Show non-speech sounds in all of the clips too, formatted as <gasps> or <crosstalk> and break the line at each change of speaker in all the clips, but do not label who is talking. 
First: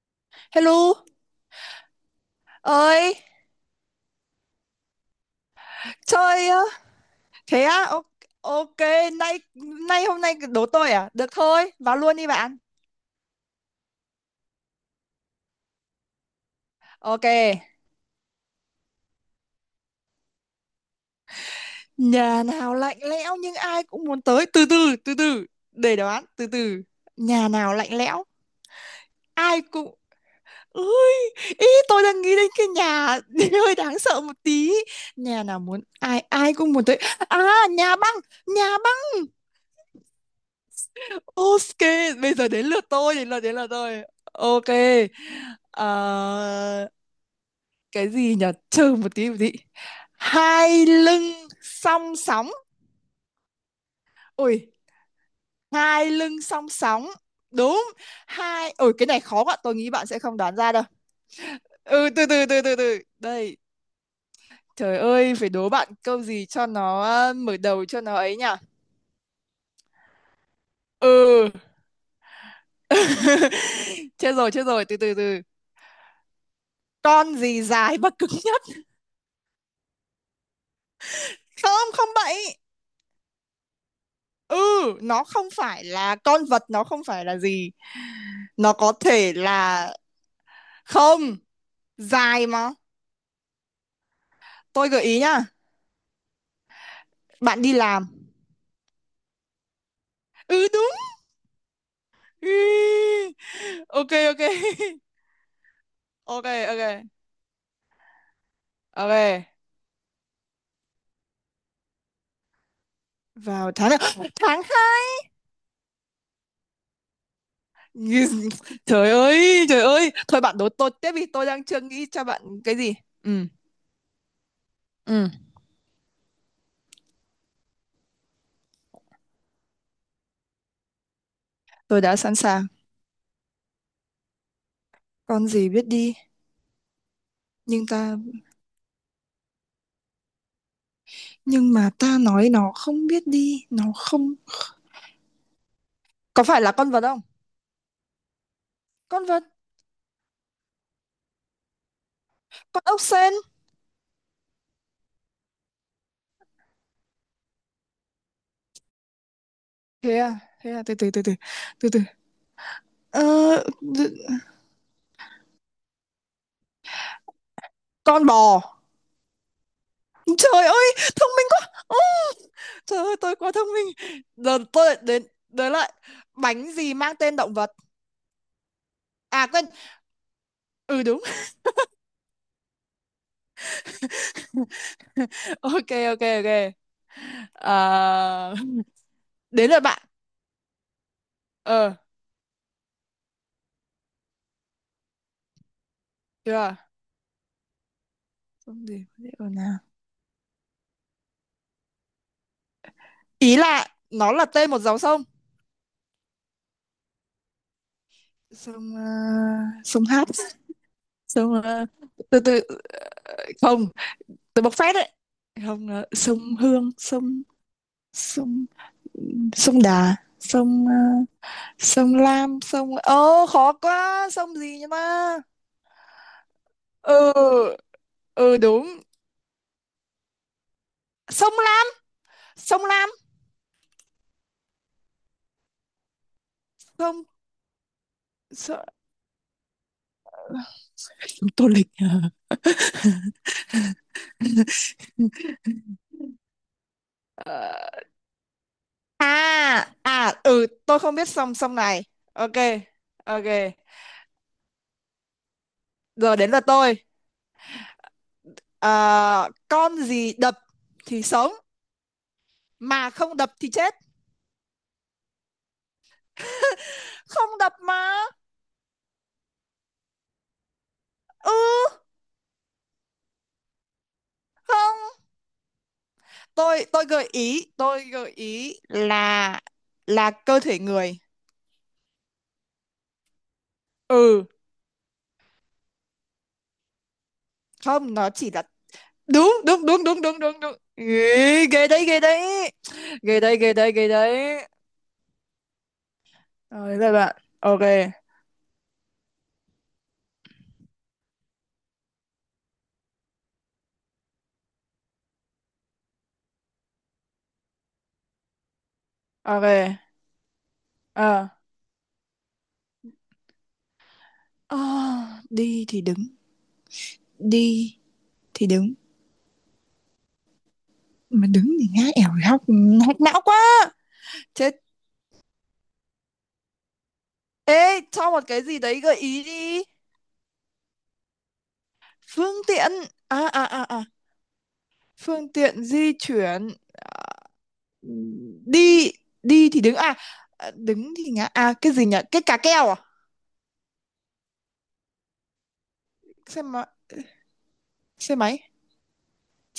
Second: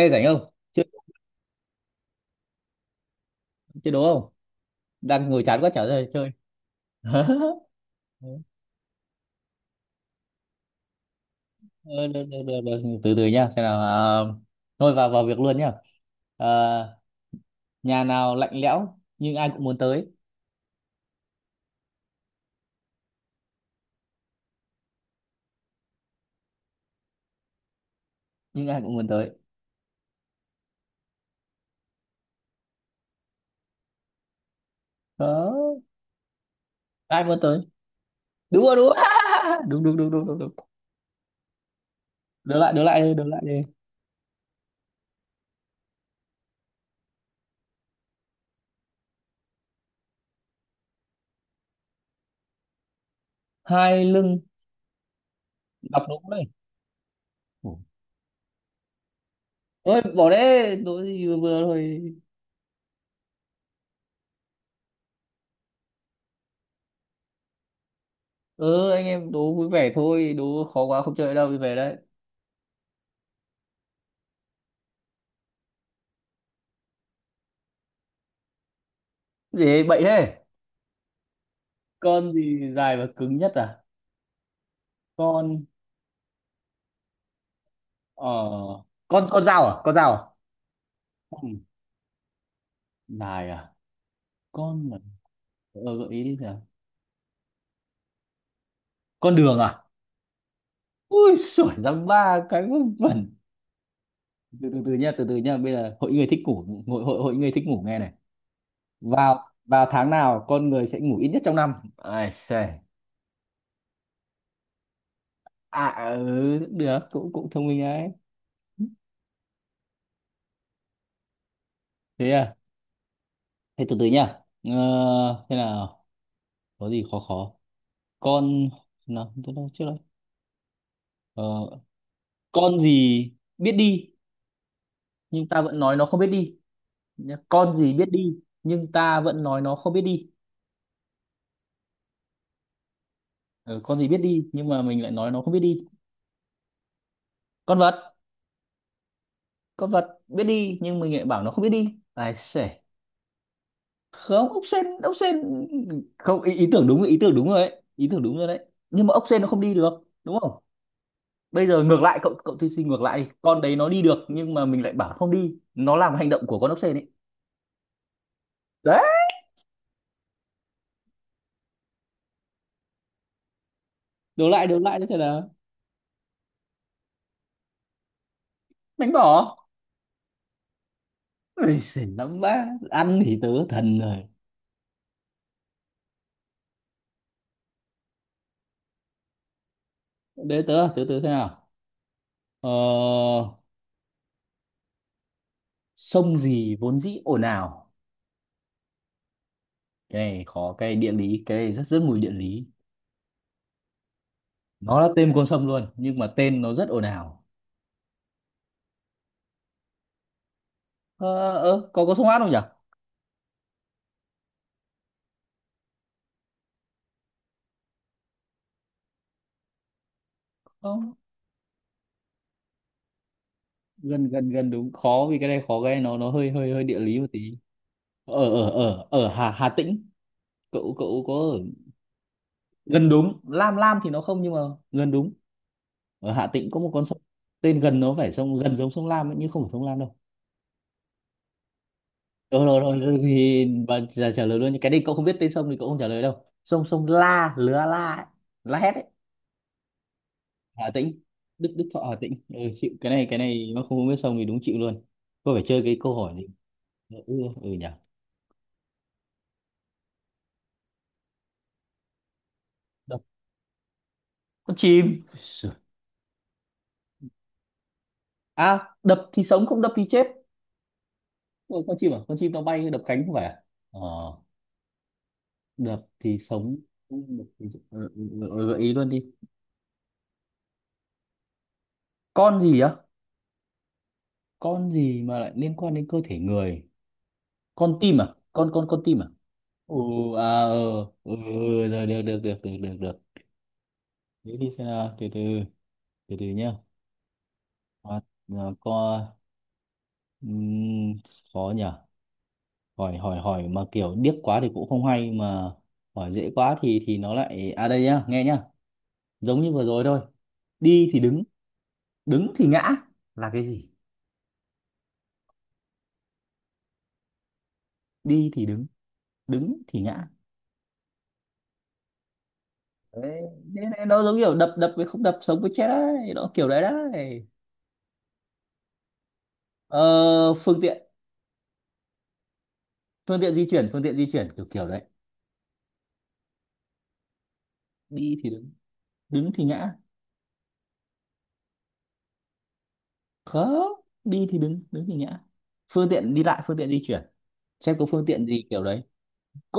Ê rảnh không? Chơi
Hello, ơi,
chơi đố không? Đang ngồi chán quá chả ra chơi.
chơi á.
<laughs>
Thế á, ok, nay nay hôm nay đố tôi à? Được thôi, vào
Ờ,
luôn
được,
đi
được,
bạn.
được, được. Từ từ nhá, xem nào. Thôi vào vào việc luôn nhá. À,
Ok,
nhà nào lạnh lẽo nhưng ai cũng muốn tới,
nhà nào lạnh lẽo nhưng ai cũng muốn tới. Từ từ, từ từ, để đoán, từ từ. Nhà nào lạnh lẽo,
nhưng ai cũng muốn tới.
ai cũng... Ui, ý tôi đang nghĩ đến cái nhà <laughs> hơi đáng sợ một tí. Nhà nào
Đó,
muốn ai ai cũng muốn tới.
ai muốn
À,
tới?
nhà băng,
Đúng
nhà
rồi, đúng rồi.
băng.
<laughs> Đúng đúng đúng đúng đúng đúng.
Ok, bây giờ đến
Đưa
lượt
lại đi,
tôi,
đưa
đến lượt
lại
đến
đi.
lượt tôi. Ok. Ờ, cái gì nhỉ? Trừ một tí một tí. Hai lưng song sóng.
Hai lưng
Ui,
đọc
hai
đúng
lưng
đấy.
song sóng.
Ủa.
Đúng. Hai Ui, cái này khó quá, tôi nghĩ
Ôi
bạn sẽ
bỏ
không đoán ra
đấy,
đâu.
đố gì vừa vừa
Ừ,
thôi.
từ từ từ từ từ. Đây, trời ơi, phải đố bạn câu gì cho nó mở đầu cho nó ấy nhỉ?
Ừ anh em đố vui vẻ thôi, đố khó quá không chơi
Ừ.
đâu đi về đấy.
<laughs> Chết rồi, từ từ từ. Con gì dài và cứng nhất?
Gì bậy thế?
Không, không
Con
bậy.
gì dài và cứng nhất à?
Ừ, nó không
Con
phải là con vật, nó không phải là gì,
ờ
nó có
con
thể
con dao à?
là.
Con dao à?
Không
Ừ.
dài mà.
Dài à?
Tôi
Con mà.
gợi ý nhá.
Ờ, gợi ý đi nào.
Bạn đi làm.
Con đường à?
Ừ đúng.
Ui sủa ra ba cái vớ
Ừ.
vẩn.
Ok, ok
Từ từ từ nha,
<laughs>
từ từ nha. Bây giờ hội người thích
ok,
ngủ,
ok,
hội hội hội người thích ngủ nghe này. vào
ok.
vào tháng nào con người sẽ ngủ ít nhất trong năm ai xề?
Vào tháng nào? <gasps> Tháng hai.
À ừ, cũng được, cũng cũng thông minh đấy.
Trời ơi, trời ơi, thôi bạn đố tôi tiếp vì tôi đang chưa nghĩ cho
Thế
bạn
à?
cái gì. Ừ,
Thế từ từ nha. Ờ,
ừ,
Thế nào, có gì khó khó? Con nào tôi đâu trước đấy?
tôi đã sẵn sàng.
Con gì biết đi
Con
nhưng ta
gì
vẫn
biết
nói nó
đi
không biết đi nhá. Con
nhưng
gì biết
ta
đi nhưng ta vẫn nói nó không biết đi?
nhưng mà ta nói nó không biết đi,
Ừ,
nó
con gì biết
không.
đi nhưng mà mình lại nói nó không biết đi?
Có phải là con vật không?
Con vật.
Con vật.
Con vật biết đi nhưng mình lại bảo nó không biết đi ai sể?
Con ốc sên.
Không, ốc sên ốc sên, không ý, ý tưởng đúng, ý tưởng đúng rồi đấy, ý tưởng đúng rồi đấy, nhưng mà ốc sên nó không đi được
Thế
đúng
à,
không?
thế à, từ từ từ từ
Bây giờ
từ từ.
ngược lại, cậu cậu thí sinh ngược lại
ờ,
đi. Con đấy nó
d-
đi được nhưng mà mình lại bảo không đi, nó làm hành động của con ốc sên ấy.
con bò.
Đấy.
Trời ơi thông minh quá. Ồ, trời ơi tôi quá thông minh.
Đổ
Giờ
lại, đổ
tôi lại
lại như thế
đến.
là.
Tới lại. Bánh gì mang tên động vật?
Đánh
À
bỏ.
quên. Ừ đúng.
Ôi xì, nóng quá ăn thì tớ thần rồi.
<laughs> Ok, ok, ok. Ờ, đến lượt bạn.
Để tớ, tớ xem nào.
Ờ,
Ờ, sông
được rồi.
gì vốn dĩ ồn ào?
Sông gì có thể ở nào?
Cái này khó, cái này địa lý, cái này rất rất mùi địa lý.
Ý là nó là tên một dòng
Nó là
sông.
tên con sông luôn nhưng mà tên nó rất ồn ào.
Sông sông Hát.
ờ,
Sông
ờ có sông Át
từ
không nhỉ?
từ. Không, tôi bộc phát đấy. Không, sông Hương. Sông sông sông Đà. Sông
Không,
sông Lam. Sông, ơ khó
gần
quá,
gần
sông
gần
gì nhỉ,
đúng. Khó
ma.
vì cái này khó, cái này nó hơi hơi hơi địa lý một tí.
Ừ.
Ở
Ừ
ở
đúng.
ở ở Hà Hà Tĩnh. Cậu cậu có
Sông
ở.
Lam. Sông
Gần
Lam.
đúng, Lam Lam thì nó không nhưng mà gần đúng. Ở Hà Tĩnh có một con sông
Sông
tên gần, nó phải sông gần
sông,
giống sông Lam ấy, nhưng không phải sông Lam đâu.
sông Tô Lịch.
Rồi, rồi, rồi, thì bà trả,
<laughs>
trả lời luôn. Cái này cậu không biết tên sông thì cậu không
À.
trả lời đâu, sông, sông La Lứa
Ờ,
La ấy. La Hét ấy.
à, à, ừ
Hà
tôi không
Tĩnh,
biết sông,
Đức,
sông
Đức Thọ,
này.
Hà Tĩnh,
Ok,
ừ. Chịu, cái
ok.
này mà không biết sông thì đúng chịu luôn. Có phải chơi cái câu hỏi
Giờ
này.
đến lượt tôi.
Ừ, ừ. Ừ nhỉ.
Ờ, con gì đập thì sống mà
Đập.
không đập thì chết?
Con chim Sửa.
Không đập mà.
À đập thì sống không đập thì chết. Ủa, con
Ừ.
chim à? Con chim nó bay đập cánh không phải à? Ờ,
Không,
đập thì sống
tôi tôi gợi
không đập thì...
ý,
Gợi ý luôn đi.
là cơ thể người.
Con gì á?
Ừ.
Con gì mà lại liên quan đến cơ thể người? Con
Không,
tim
nó
à?
chỉ là.
Con tim à?
Đúng, đúng,
Ừ.
đúng, đúng, đúng, đúng,
À
đúng.
ừ, ừ
Ghê,
ừ,
ghê đấy,
rồi,
ghê
được được được
đấy,
được được được.
ghê đấy, ghê đấy, ghê
Thế
đấy.
thì xem nào, từ từ nhá.
Rồi, các bạn ok.
À, à, có. ừm, Khó nhỉ. Hỏi hỏi hỏi mà kiểu điếc quá thì cũng không hay mà hỏi dễ quá thì nó lại. À đây nhá, nghe nhá, giống như vừa
Ok.
rồi thôi. Đi thì đứng,
Ờ.
đứng thì ngã là cái gì?
Ờ, đi thì đứng. Đi
Đi thì
thì
đứng,
đứng
đứng thì ngã.
mà đứng thì ngã. Ẻo hóc. Hóc não
Đấy, thế
quá.
này nó giống kiểu đập
Chết.
đập với không đập, sống với chết đấy, nó kiểu đấy đấy.
Ê, cho một cái gì đấy gợi ý đi.
Ờ, phương tiện,
Phương tiện.
phương
À,
tiện
à,
di
à,
chuyển, phương
à.
tiện di chuyển kiểu kiểu đấy.
Phương tiện di chuyển. Ừ,
Đi thì đứng,
đi
đứng thì
đi thì đứng
ngã.
à? À, đứng thì ngã à, cái gì nhỉ, cái cà keo à?
Không, đi thì đứng, đứng thì ngã, phương tiện đi
Xe
lại, phương
máy.
tiện di chuyển. Xem có phương
Xe
tiện
máy.
gì kiểu đấy.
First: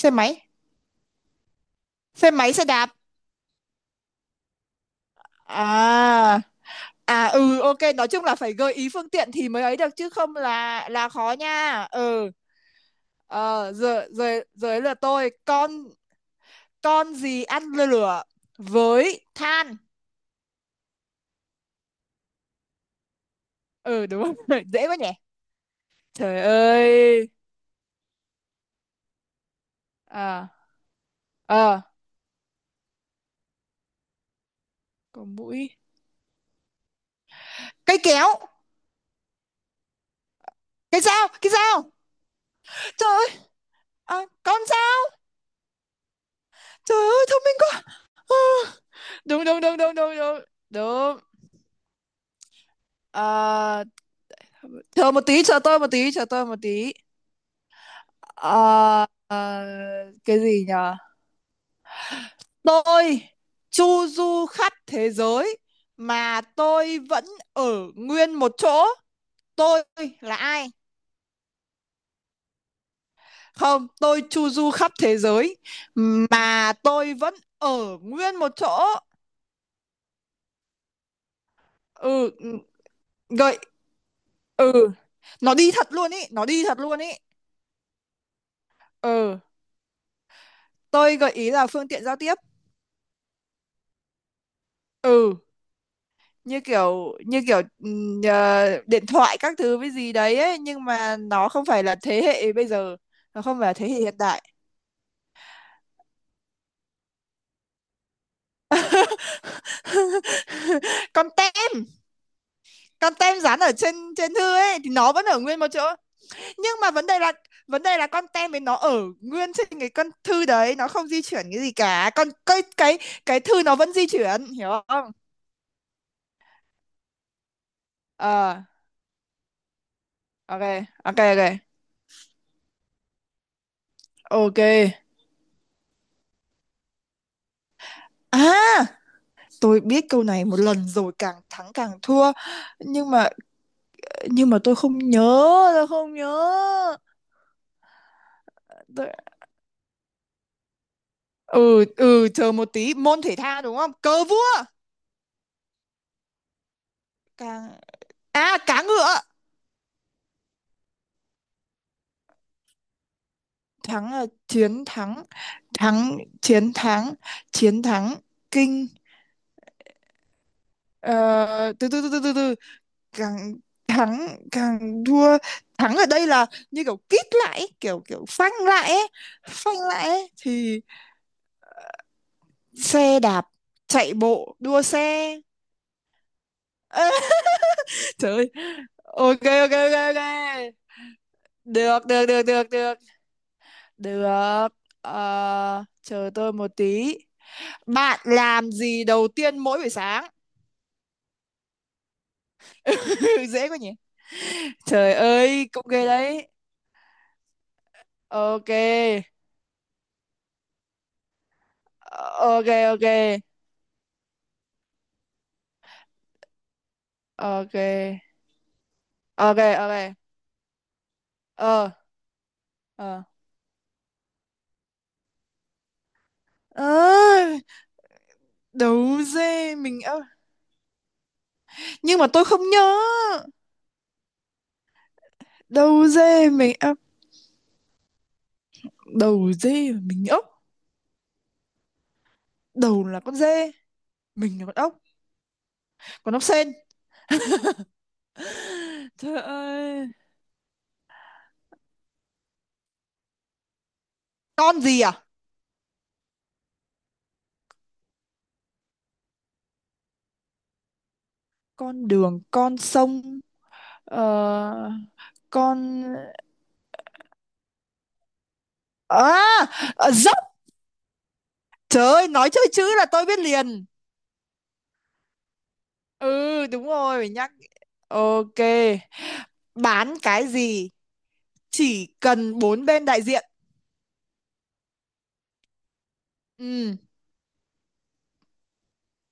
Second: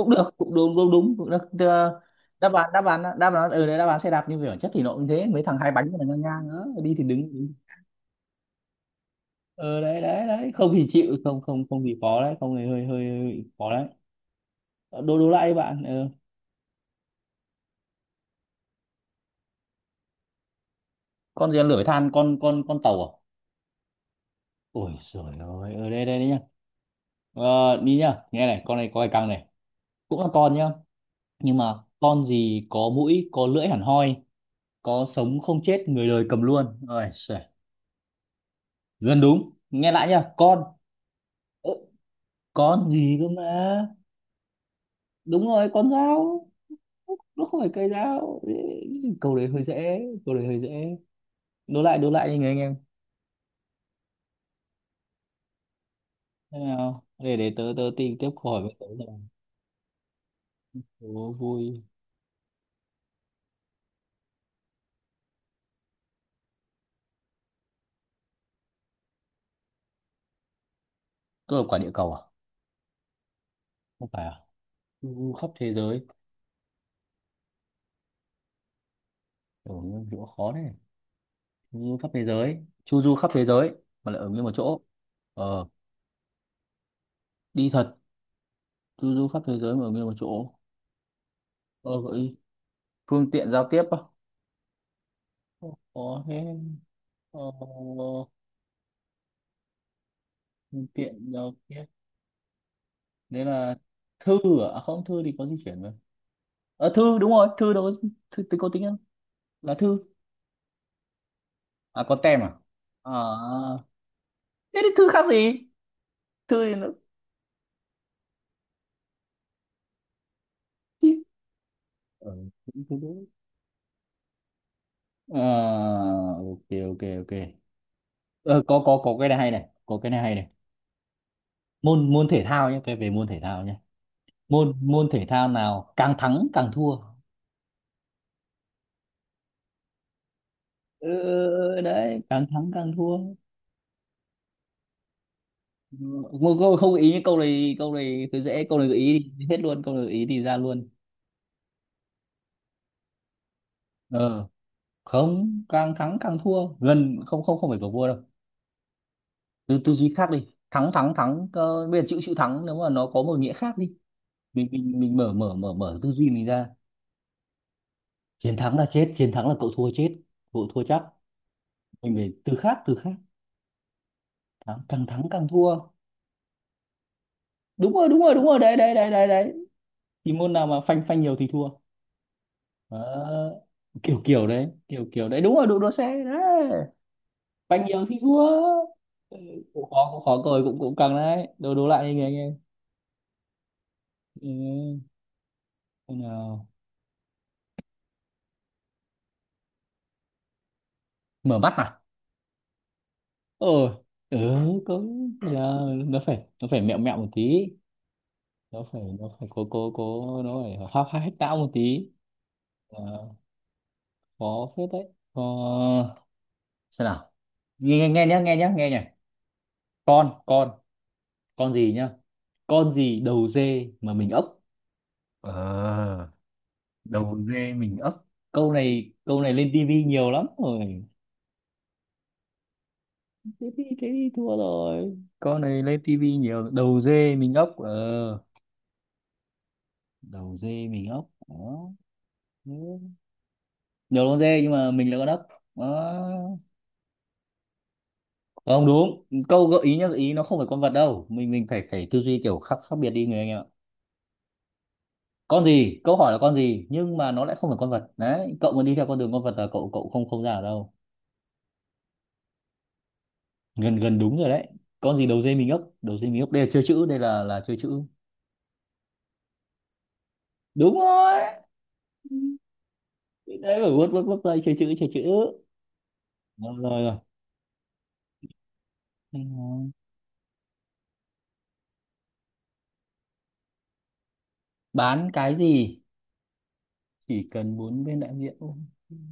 Xe
được,
máy.
cũng đúng đúng đúng, cũng được. Tức là
Xe máy.
đáp
Xe
án, đáp
đạp.
án, đáp án ừ đấy, đáp án xe đạp, nhưng về bản chất thì nó cũng thế, mấy thằng hai bánh là ngang
À,
ngang nữa, đi thì đứng,
à,
đứng.
ừ, ok, nói chung là phải gợi ý phương tiện thì mới ấy
Ờ
được,
đấy
chứ
đấy
không
đấy, không thì
là
chịu,
khó
không không
nha.
không thì khó
Ừ.
đấy, không thì hơi hơi, hơi khó
Ờ,
đấy.
giờ giờ giờ là
Ờ, đố đố
tôi
lại đi
con.
bạn, ừ.
Con gì ăn lửa với than?
Con gì ăn lửa với than? Con tàu à?
Ừ đúng rồi. <laughs> Dễ
Ôi
quá nhỉ.
trời ơi ở đây, đây đấy nhá.
Trời ơi.
Ờ, đi nhá, nghe này con này có cái căng này, cũng là
À,
con nhá, nhưng mà
ờ,
con gì có mũi có lưỡi hẳn hoi, có
có
sống không
mũi,
chết người đời cầm luôn. Ôi giời,
cây kéo,
gần đúng, nghe lại nhá, con.
cái dao, cái
Ơ,
dao.
con
Trời
gì cơ
ơi.
mà.
À, con dao.
Đúng rồi, con dao.
Trời ơi thông
Nó
minh
không phải
quá.
cây
Ờ,
dao. Ê, câu
đúng,
đấy
đúng,
hơi
đúng, đúng,
dễ.
đúng,
Câu
đúng,
đấy hơi dễ.
đúng.
Đố lại, đố lại đi người anh em.
À, chờ một tí, chờ tôi một tí, chờ tôi một
Thế
tí.
nào để tớ, tìm tiếp câu hỏi với, tớ
À,
rồi.
à, cái gì nhở?
Đố vui.
Tôi chu du khắp thế giới mà tôi vẫn ở nguyên một chỗ. Tôi là ai?
Cơ là quả địa cầu à?
Không,
Không
tôi
phải à?
chu du khắp
Chu
thế
du khắp
giới
thế giới,
mà tôi vẫn ở nguyên một chỗ.
ở nguyên chỗ khó đấy. Chu du khắp thế
Ừ,
giới,
ừ,
chu du khắp thế
gợi.
giới mà lại ở nguyên một chỗ.
Ừ, nó
Ờ,
đi thật luôn ý, nó đi thật luôn ý.
đi thật, du du
Ừ.
khắp thế giới mà ở nguyên một chỗ.
Tôi gợi ý là phương
Ờ,
tiện giao
gợi ý.
tiếp.
Phương tiện giao tiếp á?
Ừ.
Không có thế.
Như kiểu,
Ờ,
như kiểu điện thoại các thứ với gì đấy ấy, nhưng
phương tiện
mà nó
giao
không phải
tiếp
là thế hệ bây giờ. Nó
đấy
không phải là
là
thế hệ hiện
thư
đại.
à? À không, thư thì có di chuyển mà. Ờ thư đúng rồi, thư đâu có, thư tính có tính không là thư?
<laughs> Con tem.
À có tem à? À,
Con tem dán ở trên trên thư ấy
thế thì
thì
thư
nó
khác
vẫn ở nguyên
gì,
một chỗ.
thư
Nhưng
thì nó,
mà vấn đề là, con tem ấy nó ở nguyên trên cái con thư đấy, nó không
chứ.
di chuyển cái gì cả. Con
Ờ
cái,
cũng thế
cái.
đấy.
Cái thư nó vẫn di chuyển, hiểu không?
Ờ, ok ok ok. Ờ,
Ờ,
có cái này hay này, có cái này hay này.
ok, ok, ok,
Môn môn thể thao nhé, cái về môn thể thao nhé.
ok.
Môn môn thể thao nào càng thắng càng thua?
À, tôi biết câu này một lần rồi, càng thắng
Ừ,
càng
đấy
thua.
càng thắng càng
Nhưng
thua.
mà, tôi không nhớ. Tôi
Ừ,
không nhớ.
một câu không gợi ý, câu này cứ dễ, câu này gợi
Tôi...
ý thì hết luôn, câu này gợi ý thì ra luôn.
Ừ, ừ, chờ một tí. Môn thể thao đúng không? Cờ
Ờ,
vua.
không, càng thắng càng thua gần, không không không
Càng.
phải cầu vua đâu.
À, cá ngựa.
Tư tư duy khác đi, thắng thắng thắng. Ờ, bây giờ chữ chữ thắng nếu mà nó có một nghĩa khác đi,
Thắng là chiến
mình
thắng.
mở mở mở mở tư
Thắng,
duy mình ra.
chiến thắng. Chiến thắng.
Chiến thắng là
Kinh.
chết, chiến thắng là cậu thua chết, cậu thua chắc.
Ờ, từ từ từ
Mình
từ từ
phải
từ.
từ khác, từ khác.
Càng thắng
Thắng,
càng
càng thắng
thua.
càng thua.
Thắng ở đây là như kiểu kít lại ấy,
Đúng
kiểu,
rồi, đúng
kiểu
rồi, đúng
phanh
rồi, đấy
lại
đấy
ấy,
đấy đấy đấy.
phanh lại ấy,
Thì môn nào mà
thì.
phanh phanh nhiều thì thua.
Xe đạp.
Đó.
Chạy
Kiểu kiểu
bộ,
đấy,
đua
kiểu kiểu
xe.
đấy, đúng rồi, đụ đua xe đấy,
Ơ. <laughs>
banh nhiều thì
Trời
thua.
ơi.
Ừ,
Ok, ok, ok, ok.
cũng khó cười, cũng cũng căng đấy, đấu đấu
Được,
lại đi,
được,
nghe
được,
nghe.
được, được, được.
Ừ.
Ờ,
Thế
chờ tôi
nào?
một tí. Bạn làm gì đầu tiên mỗi buổi sáng?
Mở mắt à?
<laughs>
Ờ.
Dễ quá nhỉ.
Ừ,
Trời
cũng thế
ơi cũng
nào
ghê
nó phải,
đấy.
nó phải mẹo mẹo một tí,
Ok.
nó phải cố cố cố nó phải hóc hách não một tí.
Ờ, ok. Ok,
Ờ, khó phết đấy. Ờ, xem nào,
ok,
nghe nghe nghe nhá, nghe nhá, nghe nhá.
ok, ok,
Con con
Ờ,
gì nhá? Con gì
ờ.
đầu dê mà mình ốc? Ờ. Đầu
À,
dê mình ấp. Câu này
đầu
câu này lên
dê mình
tivi
ốc.
nhiều lắm rồi.
Nhưng mà tôi không nhớ.
Thế thì thế thì thua rồi, câu này lên
Đầu
tivi
dê
nhiều,
mình ốc.
đầu dê mình ấp ờ.
Đầu dê mà mình
Đầu
ốc.
dê mình ấp, đó. Ừ.
Đầu là con dê.
Nhiều con
Mình
dê
là
nhưng
con
mà
ốc.
mình là con ấp.
Con ốc
Đó.
sên.
Không đúng.
Trời
Câu gợi ý
ơi.
nhá, gợi ý nó không phải con vật đâu, mình phải phải tư duy kiểu khác, khác biệt đi người anh em ạ.
Con gì à?
Con gì, câu hỏi là con gì nhưng mà nó lại không phải con vật đấy, cậu mà đi theo con đường con vật là cậu cậu không không ra ở đâu.
Con đường, con sông.
Gần gần
Ờ.
đúng rồi đấy. Con gì đầu dê mình ấp,
Con.
đầu dê mình ấp, đây là chơi chữ, đây là chơi chữ.
À, à, dốc.
Đúng rồi,
Trời ơi, nói chơi chữ là tôi biết
đấy,
liền.
phải vuốt vuốt vuốt đây, chơi chữ, chơi chữ.
Ừ
Rồi
đúng
rồi rồi.
rồi phải nhắc. Ok.
Hay nói.
Bán cái gì chỉ cần bốn bên đại diện?
Bán cái gì
Ừ.
chỉ cần bốn bên đại diện? Ô,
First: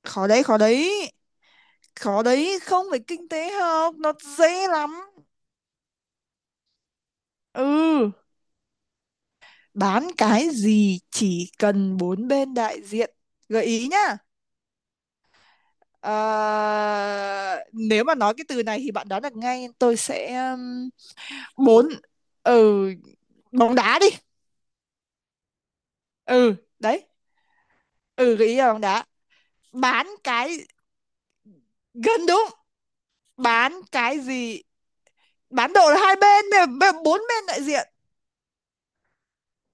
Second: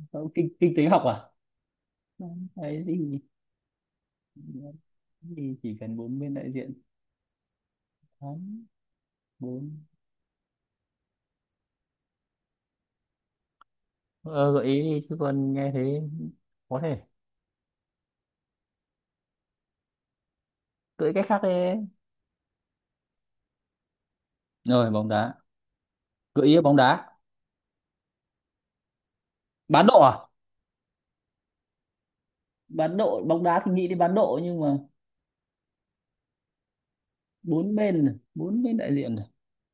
Khó
sao,
đấy,
kinh,
khó
kinh tế
đấy.
học à?
Khó
Bán
đấy,
cái
không phải
gì?
kinh tế học, nó dễ
Bán
lắm.
cái gì chỉ cần bốn bên đại diện?
Ừ.
Bán, bốn.
Bán cái gì chỉ cần bốn bên đại diện? Gợi ý nhá.
Ờ, gợi ý đi chứ còn nghe thế.
Ờ,
Có thể
nếu mà nói cái từ này thì bạn đoán được ngay, tôi sẽ
cưỡi cách khác đi.
bốn. Ừ. Bóng đá đi.
Rồi, bóng đá. Gợi ý
Ừ
là bóng đá.
đấy. Ừ, gợi ý là bóng đá.
Bán độ
Bán
à?
cái. Gần đúng.
Bán độ, bóng đá thì
Bán
nghĩ đến bán
cái
độ nhưng
gì?
mà
Bán độ là hai bên, bốn bên đại
bốn
diện.
bên này, bốn bên đại diện này.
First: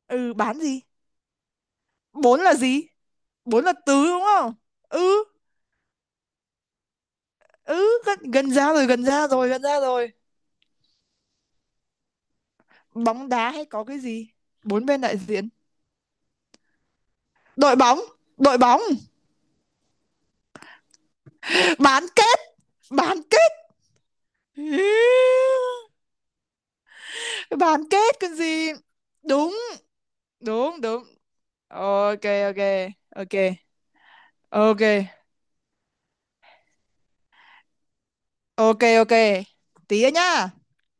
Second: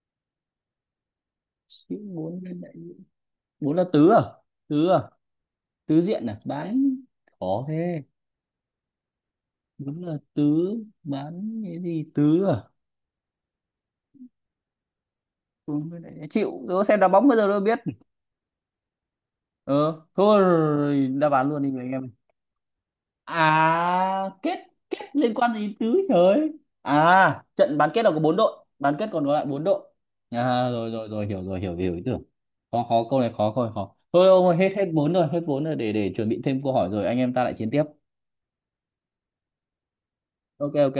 Ừ, bán gì?
Chữ bốn
Bốn là
bên đại
gì?
diện.
Bốn
Bốn
là
là
tứ
tứ à?
đúng không?
Tứ à?
Ừ.
Tứ diện à, bán. Khó
Ừ,
thế.
gần, gần ra rồi, gần ra rồi, gần ra
Đúng
rồi.
là tứ. Bán cái gì tứ à?
Bóng đá hay có cái gì? Bốn bên đại diện.
Ừ, cái này chịu, đố xem đá bóng bây giờ đâu
Đội
biết.
bóng. Đội bóng.
Ờ thôi rồi, đáp án luôn đi người anh
Bán
em.
kết. Bán kết.
À kết. Kết liên quan gì
<laughs>
tứ trời. À trận
Bán
bán kết là
kết
có
cái
bốn đội,
gì.
bán kết còn có lại
Đúng,
bốn đội. À
đúng,
rồi
đúng.
rồi rồi hiểu rồi, hiểu hiểu ý tưởng.
Ok, ok,
Khó khó, câu này khó,
ok,
câu này khó thôi ông ơi. Hết
ok,
hết bốn rồi, hết bốn rồi, để chuẩn bị thêm câu hỏi rồi anh em ta lại chiến tiếp.
ok, ok. Tí nữa nhá.
Ok ok.